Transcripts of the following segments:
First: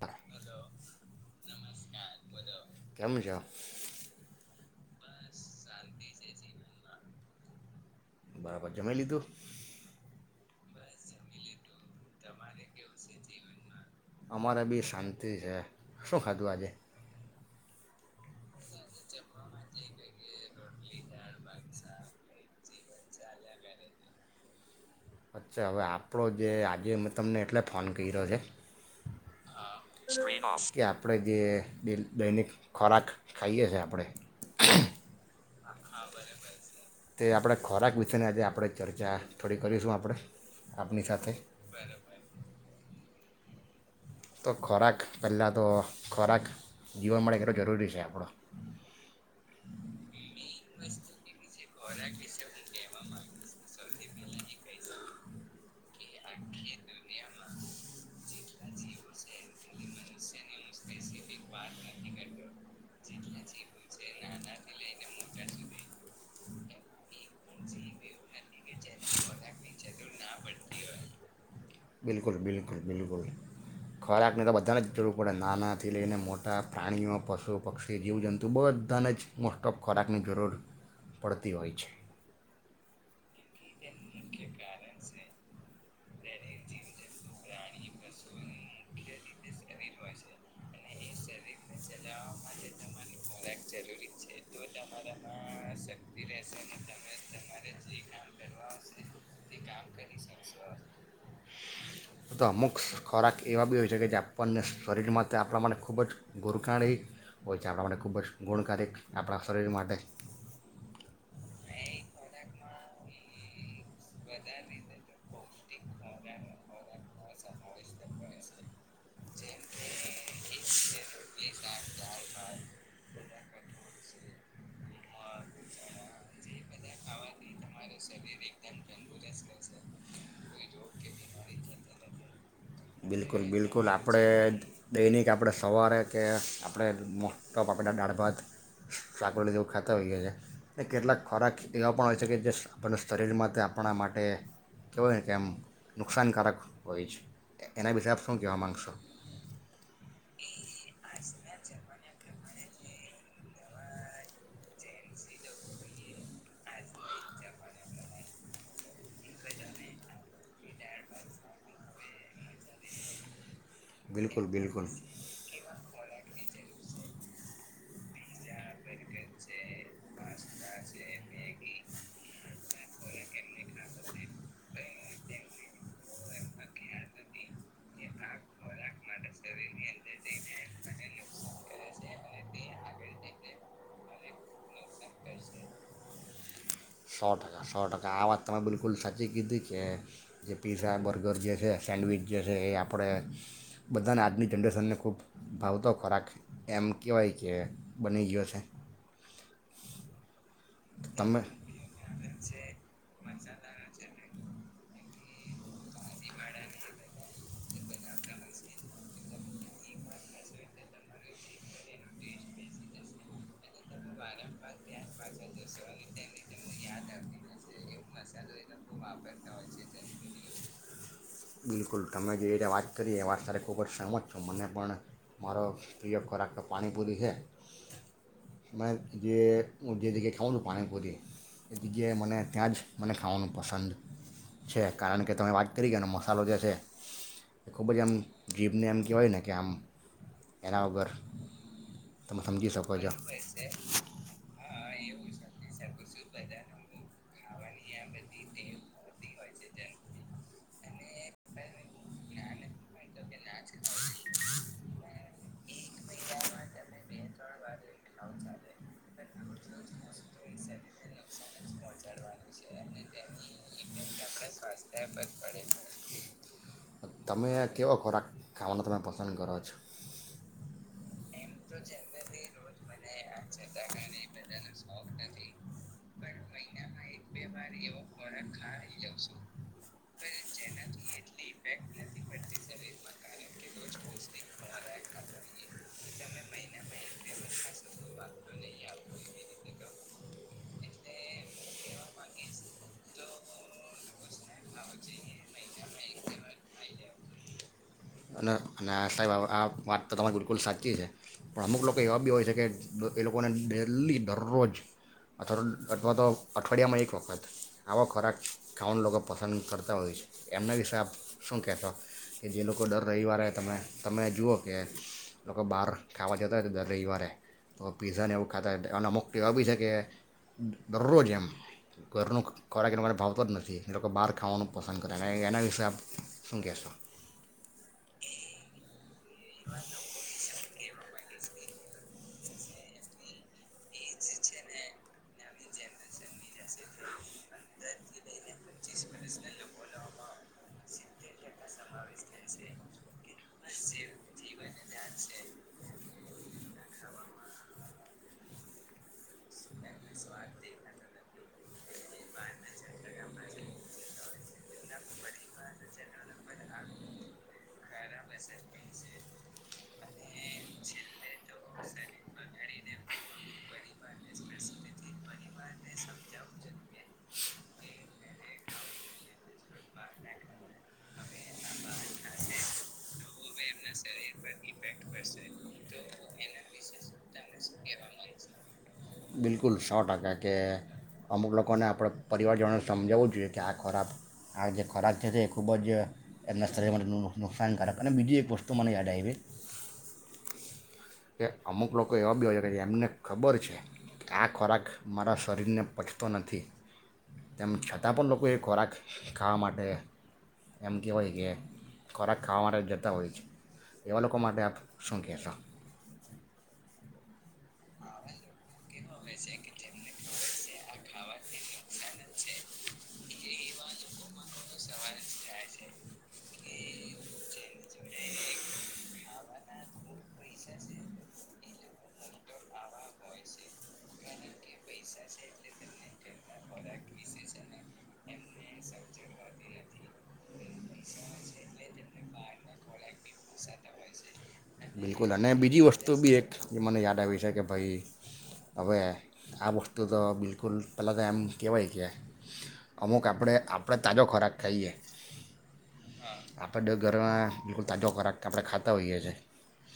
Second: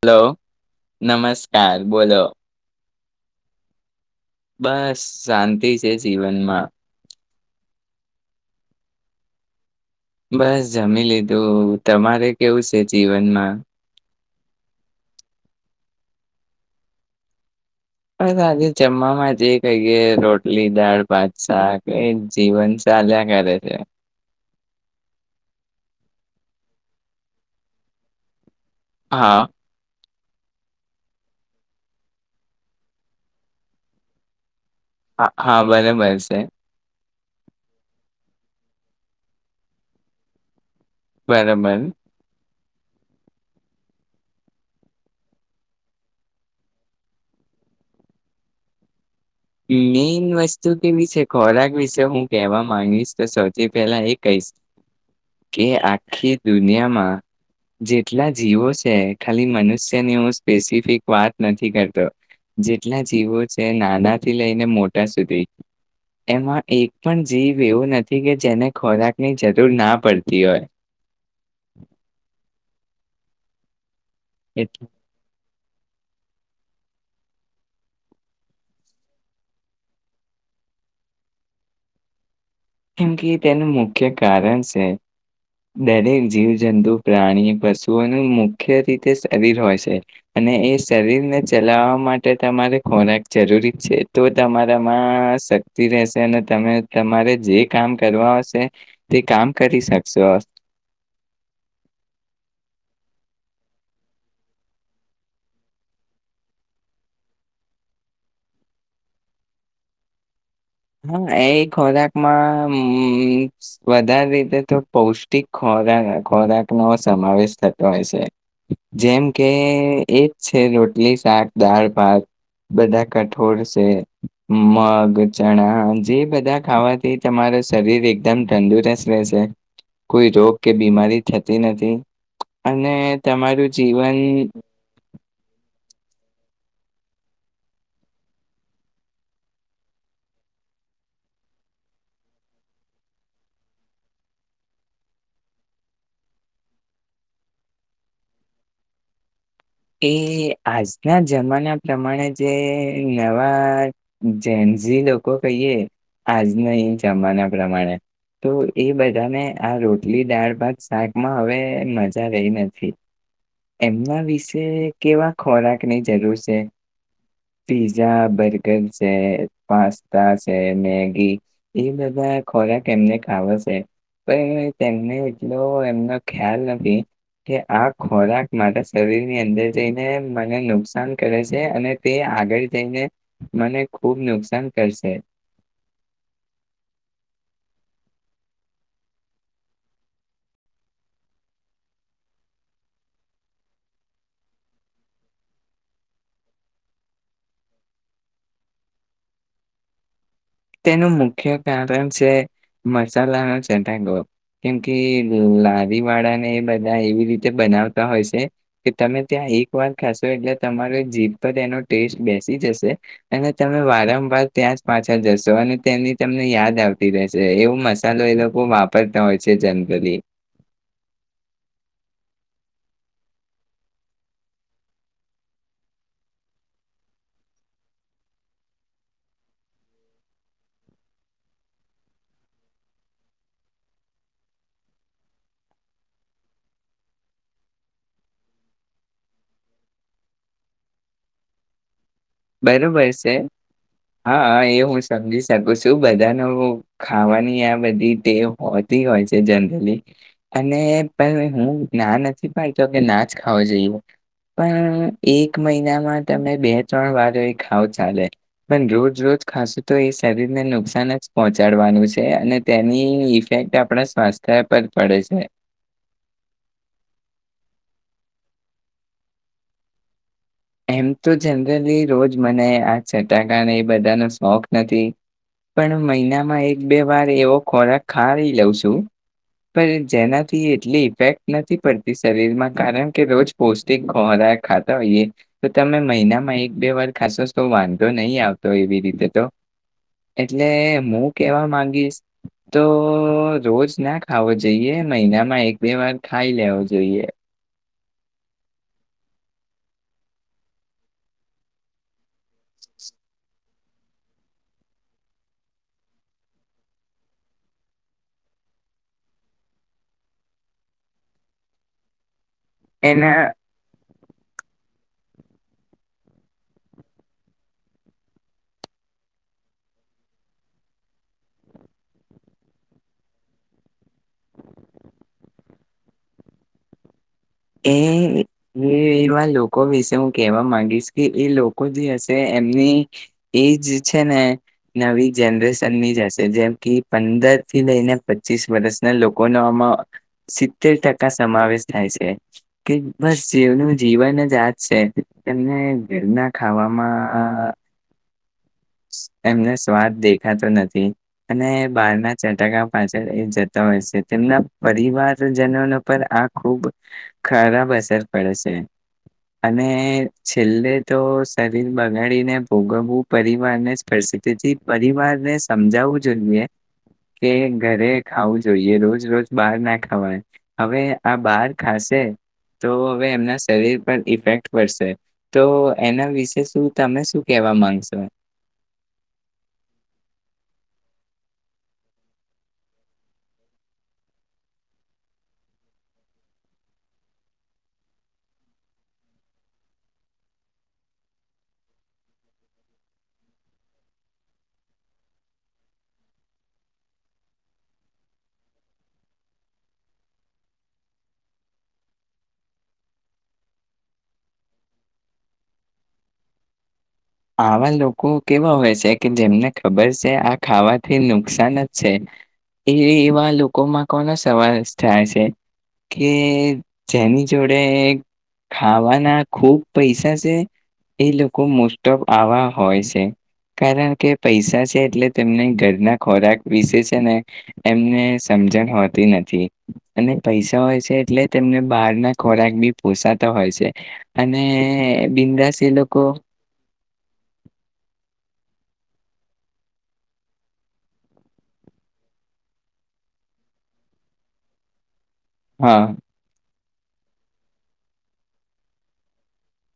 Hello નમસ્કાર બોલોલો ગમજ શાંતિ છે જીવનમાં બરાબર જમાઈ લીધું બસ જમી લીધું તમારે કેવું છે જીવનમાં અમારે બી શાંતિ છે શું ખાધું આજે બસ આજે જમવામાં જે કહીએ રોટલી દાળ ભસાા કે એ જીવન ચાલ્યા કરે છે અચ્છા હવે આપણો જે આજે મેં તમને એટલે ફોન કર્યો છે હા કે આપણેે જે દૈનિક ખોરાક ખાઈએ છે આપણેે હા હા બલેબર છે તે આપણા ખોરાક વિશેની આજે આપણે ચર્ચા થોડી કરીશું આપણે આપપની સાથે બરાબર મેન તો ખોરાક પહેલાં તો ખોરાક જીવન માટેે કેટલો જરૂરી છે આપણો વસ્તુ કેવી છે ખોરાક વિશે હું કહેવા માંગીશ તો સૌથી પહેલા એ કહીશ કે આખી દુનિયામાં જેટલા જીવો છે ખાલી મનુષ્યની હું સ્પેસિફિક વાત નથી કરતો જેટલા જીવો છે નાના થી લઈને મોટા સુધી એમાં એક પણ જીભ એવું નથી કે જેને ખોરાકની જરૂર ના પડતી હોય બિલકુલ બિલકુલ બિલકુલ ખોરાકને તો બધાને એટલે જરૂર પડે નાના આથી લઈને મોટા પ્રાણીઓ પશુ પક્ષી જીવજંતુઓ બ બધાને જ મોસ્ટ ઓફ ખોરાકની જરૂર પડતી હોય છે કેમ કે તેનું મુખ્ય કારણ છે દરેક જીવજંતુ પ્રાણી પશુઓનું મુખ્ય રીતે શરીર હોય છે અને એ શરીરને ચલાવવા માટે તમારે ખોરાક જરૂરી છે તો તમારામાં શક્તિ રહેશે અને તમે તમારે જે કરવા હશે તે કામ કરી શકશો તો અમુક ખોરાક એવા બી હોય છે કે જે આપણને શરીરમાં તે આપણા માટે ખૂબ જ ગોરખાણી હોય છે આપણા માટે ખૂબ જ ગુણકારિક આપણા શરીર માટે હા એ ખોરાકમાં હ વધારે રીતે તો પૌષ્ટિક ખોરાક ખોરાકનોો સમાવેશ થતો હોય છે જેમ કે એક છે રોટલી શાક દાળ ભાત બધા કઠોળ છે મગ ચણા જે બધા ખાવાથી તમારો શરીર એકદમ તંદુરસ્ત રહેશે. કોઈ રોગ કે બીમારી થતી નથી. અને બિલકુલ તમારું બિલકુલ જીવન આપણે દૈનિક આપણે સવારે કે આપણે મોટા બાફેલા દાળ, ભાત, સાકળના જેવું ખાતા હોઈએ. અને કેટલાક ખોરાક એવા પણ હોય છે કે જે આપણને શરીરમાં આપણા માટે કેહેવાય કે આમ નુકસાનકારક હોય છે. એને વિશે આપ શુ કહેવા માંગશો? એ આજના જમાના પ્રમાણે જે નવા જેન્ઝી લોકો કહીએ આજના ઈન જમાના પ્રમાણે તો એ બધાને આ રોટલી, દાળ, ભાત, શાકમાં હવે મજા રહી નથી. જે એમના બિલકુલ વિશે બિલકુલ એ કેવા ખોરા કની જરૂર છે. પિઝા, બર ગર છે, પાસ્તા છે, મેગી એ બધા ખોરાક એમને ખાવો છે. પણ તેમને એટલો એમનો ખ્યાલ નથી કે આ ખોરાક માટે ની અંદર જઈને મને નુકસાન કરે છે. અને તે આગળ જઈને મને ખુબ નુકસાન કરશે. સો ટકા સો આ વાત તમે બિલકુલ સાચી કીધી છે. જે પીઝા, બર્ગર જે છે, સેન્ડવીચ જે છે એ આપણે બધાને આજની જનરેશનને ખૂબ ભાવતો ખોરાક. એમ કહેવાય કે બની ગયો છે. તેનું તમે મુખ્ય કારણ છે મસાલાનો ચટાકો કેમ કે લારી વાળા ને એ બધા એવી રીતે બનાવતા હોય છે કે. તમે ત્યાં એક વાર ખાશો એટલે તમારો જીભ પર એનો ટેસ્ટ બેસી જશે. અને તમે વારંવાર ત્યાં જ પાછા જશો. તો અને તેની તમને યાદ આવતી રહેશે. એવું મસાલો એ લોકો બહું વાપરતા હોય છે જનરલી જેરીના વાત કરી એ વાત તારી ખૂબ જ સહજ છું. મને પણ મારો પ્રિય ખોરાક પાણીપુરી હે. મને જે હું જે જગ્યાએ ખાઉં છું પાણીપુરી એ જગ્યાએ મને ત્યાં જ મને ખાવાનું પસંદ છે. કારણ કે તમે વાત કરી ગયાને મસાલો જે છે. એ ખૂબ જ એમ જીભને એમ કહેવાય ને કે આમ એના વગર તમે સમજી શકો છો બરોબર છે. હા એ હું સમજી શકું છું બધાનુ ખાવાની આ બધી ટેવ હોતી હોય છે જનરલી. અને પણ હું ના નથી પાડતો કે ખ જોઈએ પણ એક ક મહિનામાં તમે બે ત્રણ વાર એ ખાવો ચાલે. પણ રોજ રોજ ખાશું તો એ શરીર ને નુકસાન જ પહોંચ ચડવાનું છે. અને તેની ઇફેક્ટ આપણા સ્વાસ્થ્ય પર પડે છે. ખાવાનામા થોડા પસંદ કરો છો એમ તો જનરલી રોજ મને આ ચટાકાને એ બધાનો શોખ નથી. પણ મહિનામાં એક બે વાર એવો ખોરાક ખાઇ લઉં છું. પણ જેનાથી એટલી ઇફેક્ટ નથી પડતી શરીરમાં. કારણ કે રોજ પૌષ્ટિક ખોરાક ખાતા હોઈએ. તમે મહિનામાં એક બે વાર ખાશો તો વાંધો નહીં આવતો એવી રીતે તો. એટલે હું કેવા માંગીશ તો રોજ ના ખાવો જોઈએ મહિનામાં એક બે વાર ખાઈ લેવો જોઈએ. અને અને આ સાહેબ આ વાત તો તમારી બિલકુલ સાચી છે. પણ અમુક લોકો એવા બી હોય છે કે એ લોકોને ડેલી દરરોજ અથવા અથવા તો અઠવાડિયામાં એક વખત આવો ખોરાક ખાવાનું લોકો પસંદ કરતા હોય છે. એમના વિશે આપ શું કહેતો કે જે લોકો કો ડર એના રવીવારે તમે તમે જુઓ કે લોકો બહાર ખાવા જતા હોય રવિવારે તો પીઝાને એવું ખાતા અને અ મુક્તતિ બી છે, કે ડરરોજ એમ ઘરનું ખોરા કે મને ભાવતો જ નથી, લોકો બહાર ખાવાનું પસંદ કરે અને એના હિસાબ શું કહેશો, હમ્મ એ લોકો વિશે હું કેવા માંગીશ કે એ લોકો જે હશે એમની એજ છે ને નવી જનરેશનની જ હશે જેમ કે પંદર થી લઈને પચીસ વર્ષના લોકો ન આમાં સિત્તેર ટકા સમાવેશ થાય છે, કે બસ જેનું જીવન જ આજ છે, તને ઘરના ખાવામાં એમને સ્વાદ દેખાતો નથી અને બારના ચટકા પાછળ એ જતા હોય છે, તેમના પરિવારજનો પર આ ખુબ ખરાબ અસર પડે છે, અને છેલ્લે તો શરીર બગાડીને ભોગવું શે તેથી પરિવારને સમજાવું જોઈએ, કે ઘરે ખાવું જોઈએ રોજ રોજ બહાર ના ખાવાય હવે આ બહાર ખાશે તો હવે એમના શરીર પર ઇફેક્ટ પડશે તો એના વિશે શું તમે શું કેહેવા માંગશો? બિલકુલ સો ટકા કે અમુક લોકોને આપણે પરિવારજનોને સમજાવવું જોઈએ, કે આ ખોરાબ આ જે ખોરાક છે તે એ ખૂબ જ એમના શરીરમાં નુકસાનકારક અને બીજી એક વસ્તુ મને યાદ આવી કે અમુક લોકો એવા બી હો છે કે જે એમને ખબર છે, કે આ ખોરાક મારા શરીરને પચતો નથી તેમ છતાં પણ લોકો એ ખોરાક ખાવા માટે એમ કહેવાય કે ખોરાક ખાવા માટે જતા હોય છે, એવા લોકો માટે આપ શું કહેશો હવા લોકો કેવા હોય છે કે જેમને ખબર છે, આ ખાવાથી નુકસાન જ છે, એ એવા લોકોમાં કોનો સવાલ થાય છે કે જેની જોડે ખાવાના ખૂબ પૈસા છે, એ લોકો મો લપટોપ આવા હોય છે કારણ કે પૈસા છે, એટલે તેમને ઘરના ખોરાક વિશે છે ને એમને સમજણ હોતી નથી અને પૈસા હોય છે, એટલે તેમને બહારના ખોરાક બી પોસાતા હોય છે, બિલકુલ અને બિંદાસ બીજી એ વસ્તુ લોકો બી એક જે મને યાદ આવી જ કે ભાઈ હવે આ વસ્તુ તો બિલકુલ પહેલાં તો એમ કહેવાય કે અમુક આપણે આપણે તાજો ખોરાક ખાઈએ હા આપ ઘરમાં બિલકુલ તાજો ખરાક આપણે ખાતા હોઈએ છીએ,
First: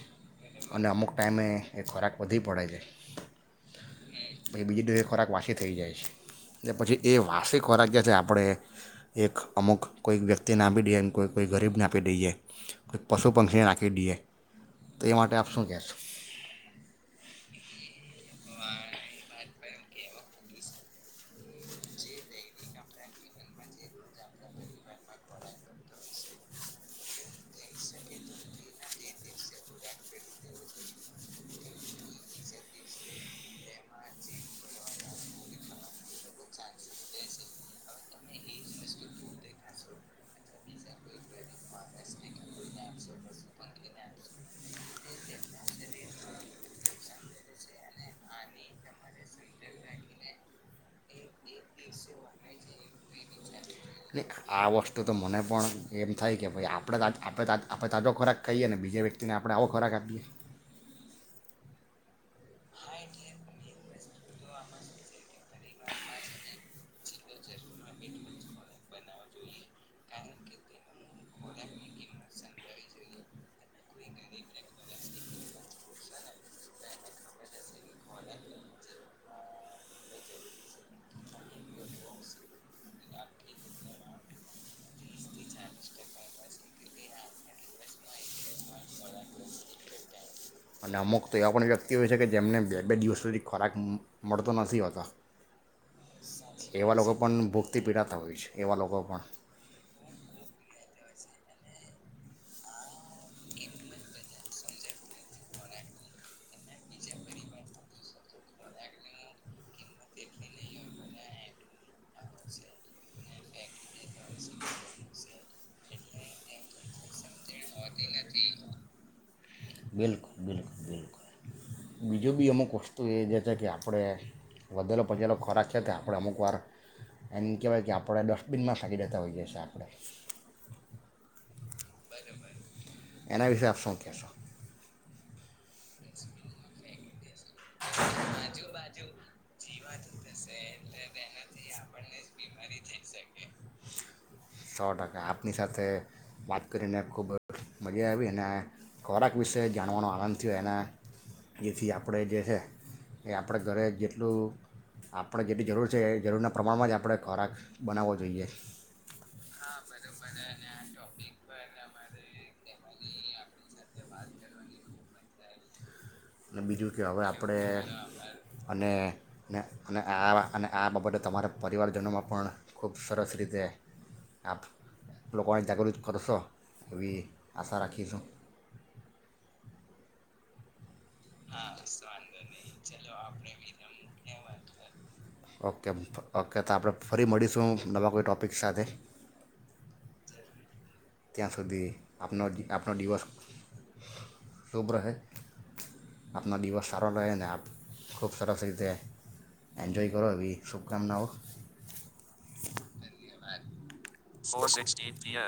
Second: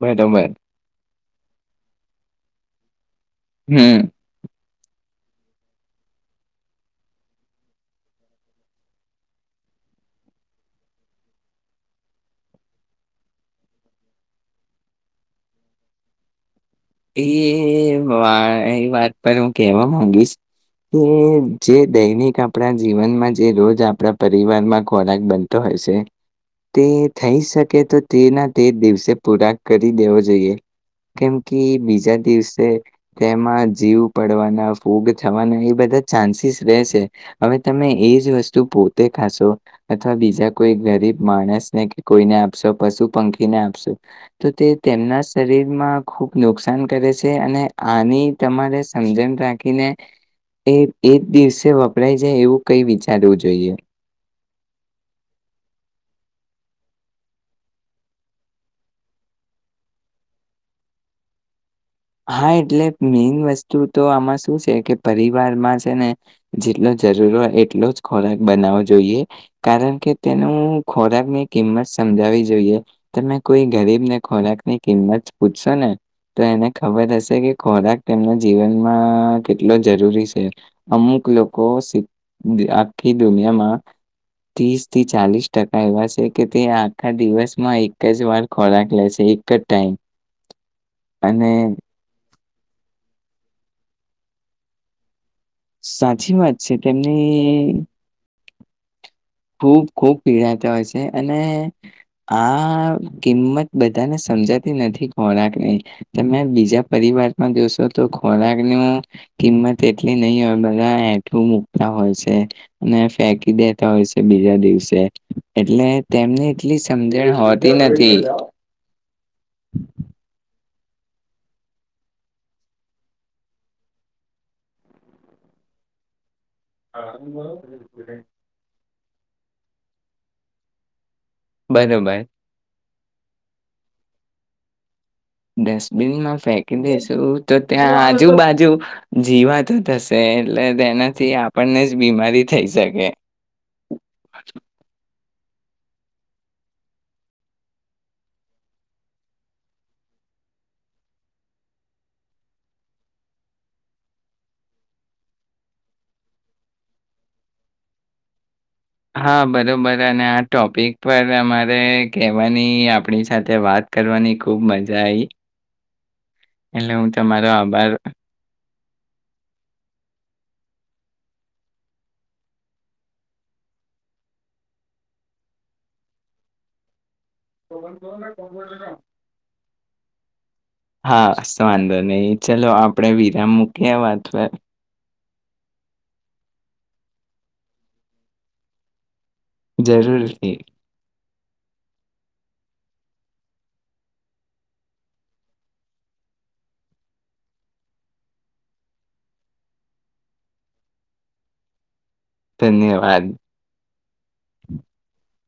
મેડમ મેડ અને અમુક ટાઈમે એ ખોરાક વધી પડે છે, હમ પછ બીજી એ ખોરાક વાસી થઈ જાય છે, એલે પછી એ વાસી ખોરાક જે છે આપણે એક અમુક કોઈક વ્યક્તિને આપી દઈએ કોઈ કોઈ ગરીબને આપી દઈએ કો પશુ પંક્ષીને નાખી દઈએ, તો એ માટે આપ શું કહેશો? એ વા એ વાત પર હું કહેવા માંગીશ કે જે દૈનિક આપણા જીવનમાં જે રોજ આપણા પરિવારમાં ખોરાક બનતો હોય છે તે થઈ શકે તો તેના તે દિવસે પૂરાક કરી દેવો જોઈએ, કેમ કે બીજા દિવસે તેમાં જીવ પડવાના ફૂગ થવાના એ બધા ચાન્સીસ રહેશે, હવે તમે એ જ વસ્તુ પોતે ખાશો અથવા બીજા કોઈ ગરીબ માણસને કે કોઈને આપશો પશુ પંખીને આપશો તો તે તેમના શરીરમાં ખુબ નુકસાન કરે છે, અને આની તમારે સમજણ રાખીને એ એક દિવસે વપરાય જાય એવું કઈ વિચારવું જોઈએ. નહીં આ વસ્તુ તો મને પણ એમ થાય કે ભાઈ આપણે આપ આપણે તાજો ખોરાક ખાઈએ અનેને બીજા વ્યક્તિને આપણે આવો ખોરાક આપીએ, હા એટલે મેન વસ્તુ તો આમાં શું છે કે પર ર માં છે ને જેટલો જરૂર હોય એટલો જ ખોરાક બનાવવો જોઈએ કારણ કે તેનું ખોરાકની કિંમત સમજાવી જોઈએ, તમે કોઈ ગરીબને ખોરાકની કિંમત પૂછશો ને તો એને ખબર હશે કે ખોરાક તેમના જીવનમાં કેટલો જરૂરી છે, અમુક લોકો આખી દુનિયામાં ત્રીસ થી ચાલીસ ટકા એવા છે કે તે આખા દિવસમાં એક જ વાર ખોરાક લે છે, એક જ ટાઈમ અને અમુક તો એ પણ વ્યક્તિ કે છે કે જેમને બે બે દિવસ સુધી ખોરાક મળતો નથી હોતો. સાચી વાત છે એવા લોકો પણ તેમની ભૂખથી પીડાતા હોય છે એવા લોકો પણ ખૂબ ખૂબ પીડાતા હોય છે અને આ કિંમત બધાને સમજાતી નથી ખોરાકની તમે બીજા પરિવારમાં જોશો તો ખોરાક ન કિંમત એટલી નહી હોય, બધા હઠું મૂકતા હોય છે અને ફેંકી દેતા હોય છે, બીજા દિવસે એટલે તેમને એટલી સમજણ હોતી નથી, બિલકુલ બિલકુલ બિલકુલ બીજું બી અમુક વસ્તુ એ જે છે, કે આપણે વધેલો પચેલો ખોરાક છે તે આપણે અમુક વાર એમ કેવાય કે આપણે ડસ્ટબિનમાં થાકી દેતા હોઈએ છીએ આપણે બને બાઈ એના વિશે આપ શો કશો ડસ્ટબિન માં ફેંકી દશું તો ત્યાં આજુબાજુ જીવાતો થશે એટલે તેનાથી આપણને જ બીમારી થઈ શકે સો ટકા આપની સાથે વાત કરીને ખૂબ મજા આવી અને ખોરાક વિશે જાણવાનો આનંદ થયો એ એથી આપણે જે છે એ આપણે ઘરે જેટલું આપણે જેટલી જરૂર છે એ જરૂરનાં પ્રમાણમાં જ આપણે ખોરાક બનાવવો જોઈએ હા બરોબર અને આ ટોપિક પર અમારે કવાની આપણી સાથે વાત કરવાની ખુબ મજા આવીઈ અને બીજું એટલે કે હું હવે તમારો આપણે આભાર અને અને આ અને આ બાબતે તમારા પરિવારજનોમાં પણ ખૂબ સરસ રીતે આપ લોકોને જાગૃત કરશો એવી આશા ભગન ભવ રાખીશું નાને કોણ કર છ ના હા, વાંધો નહીં. ચલો આપણે વિરામ મૂકીએ વાત પર. ઓકે આપ ફરી મળીશું નવા કોઈ ટૉપિક સાથે જરૂર ત્યાં સુધી આપનો આપનો દિવસ શુભ રહે આપનો દિવસ સારો રહે ને ખૂબ સરસ રીતે એન્જોય કરો એવી શુભકામનાઓ ધન્યવાદ. Four sixty three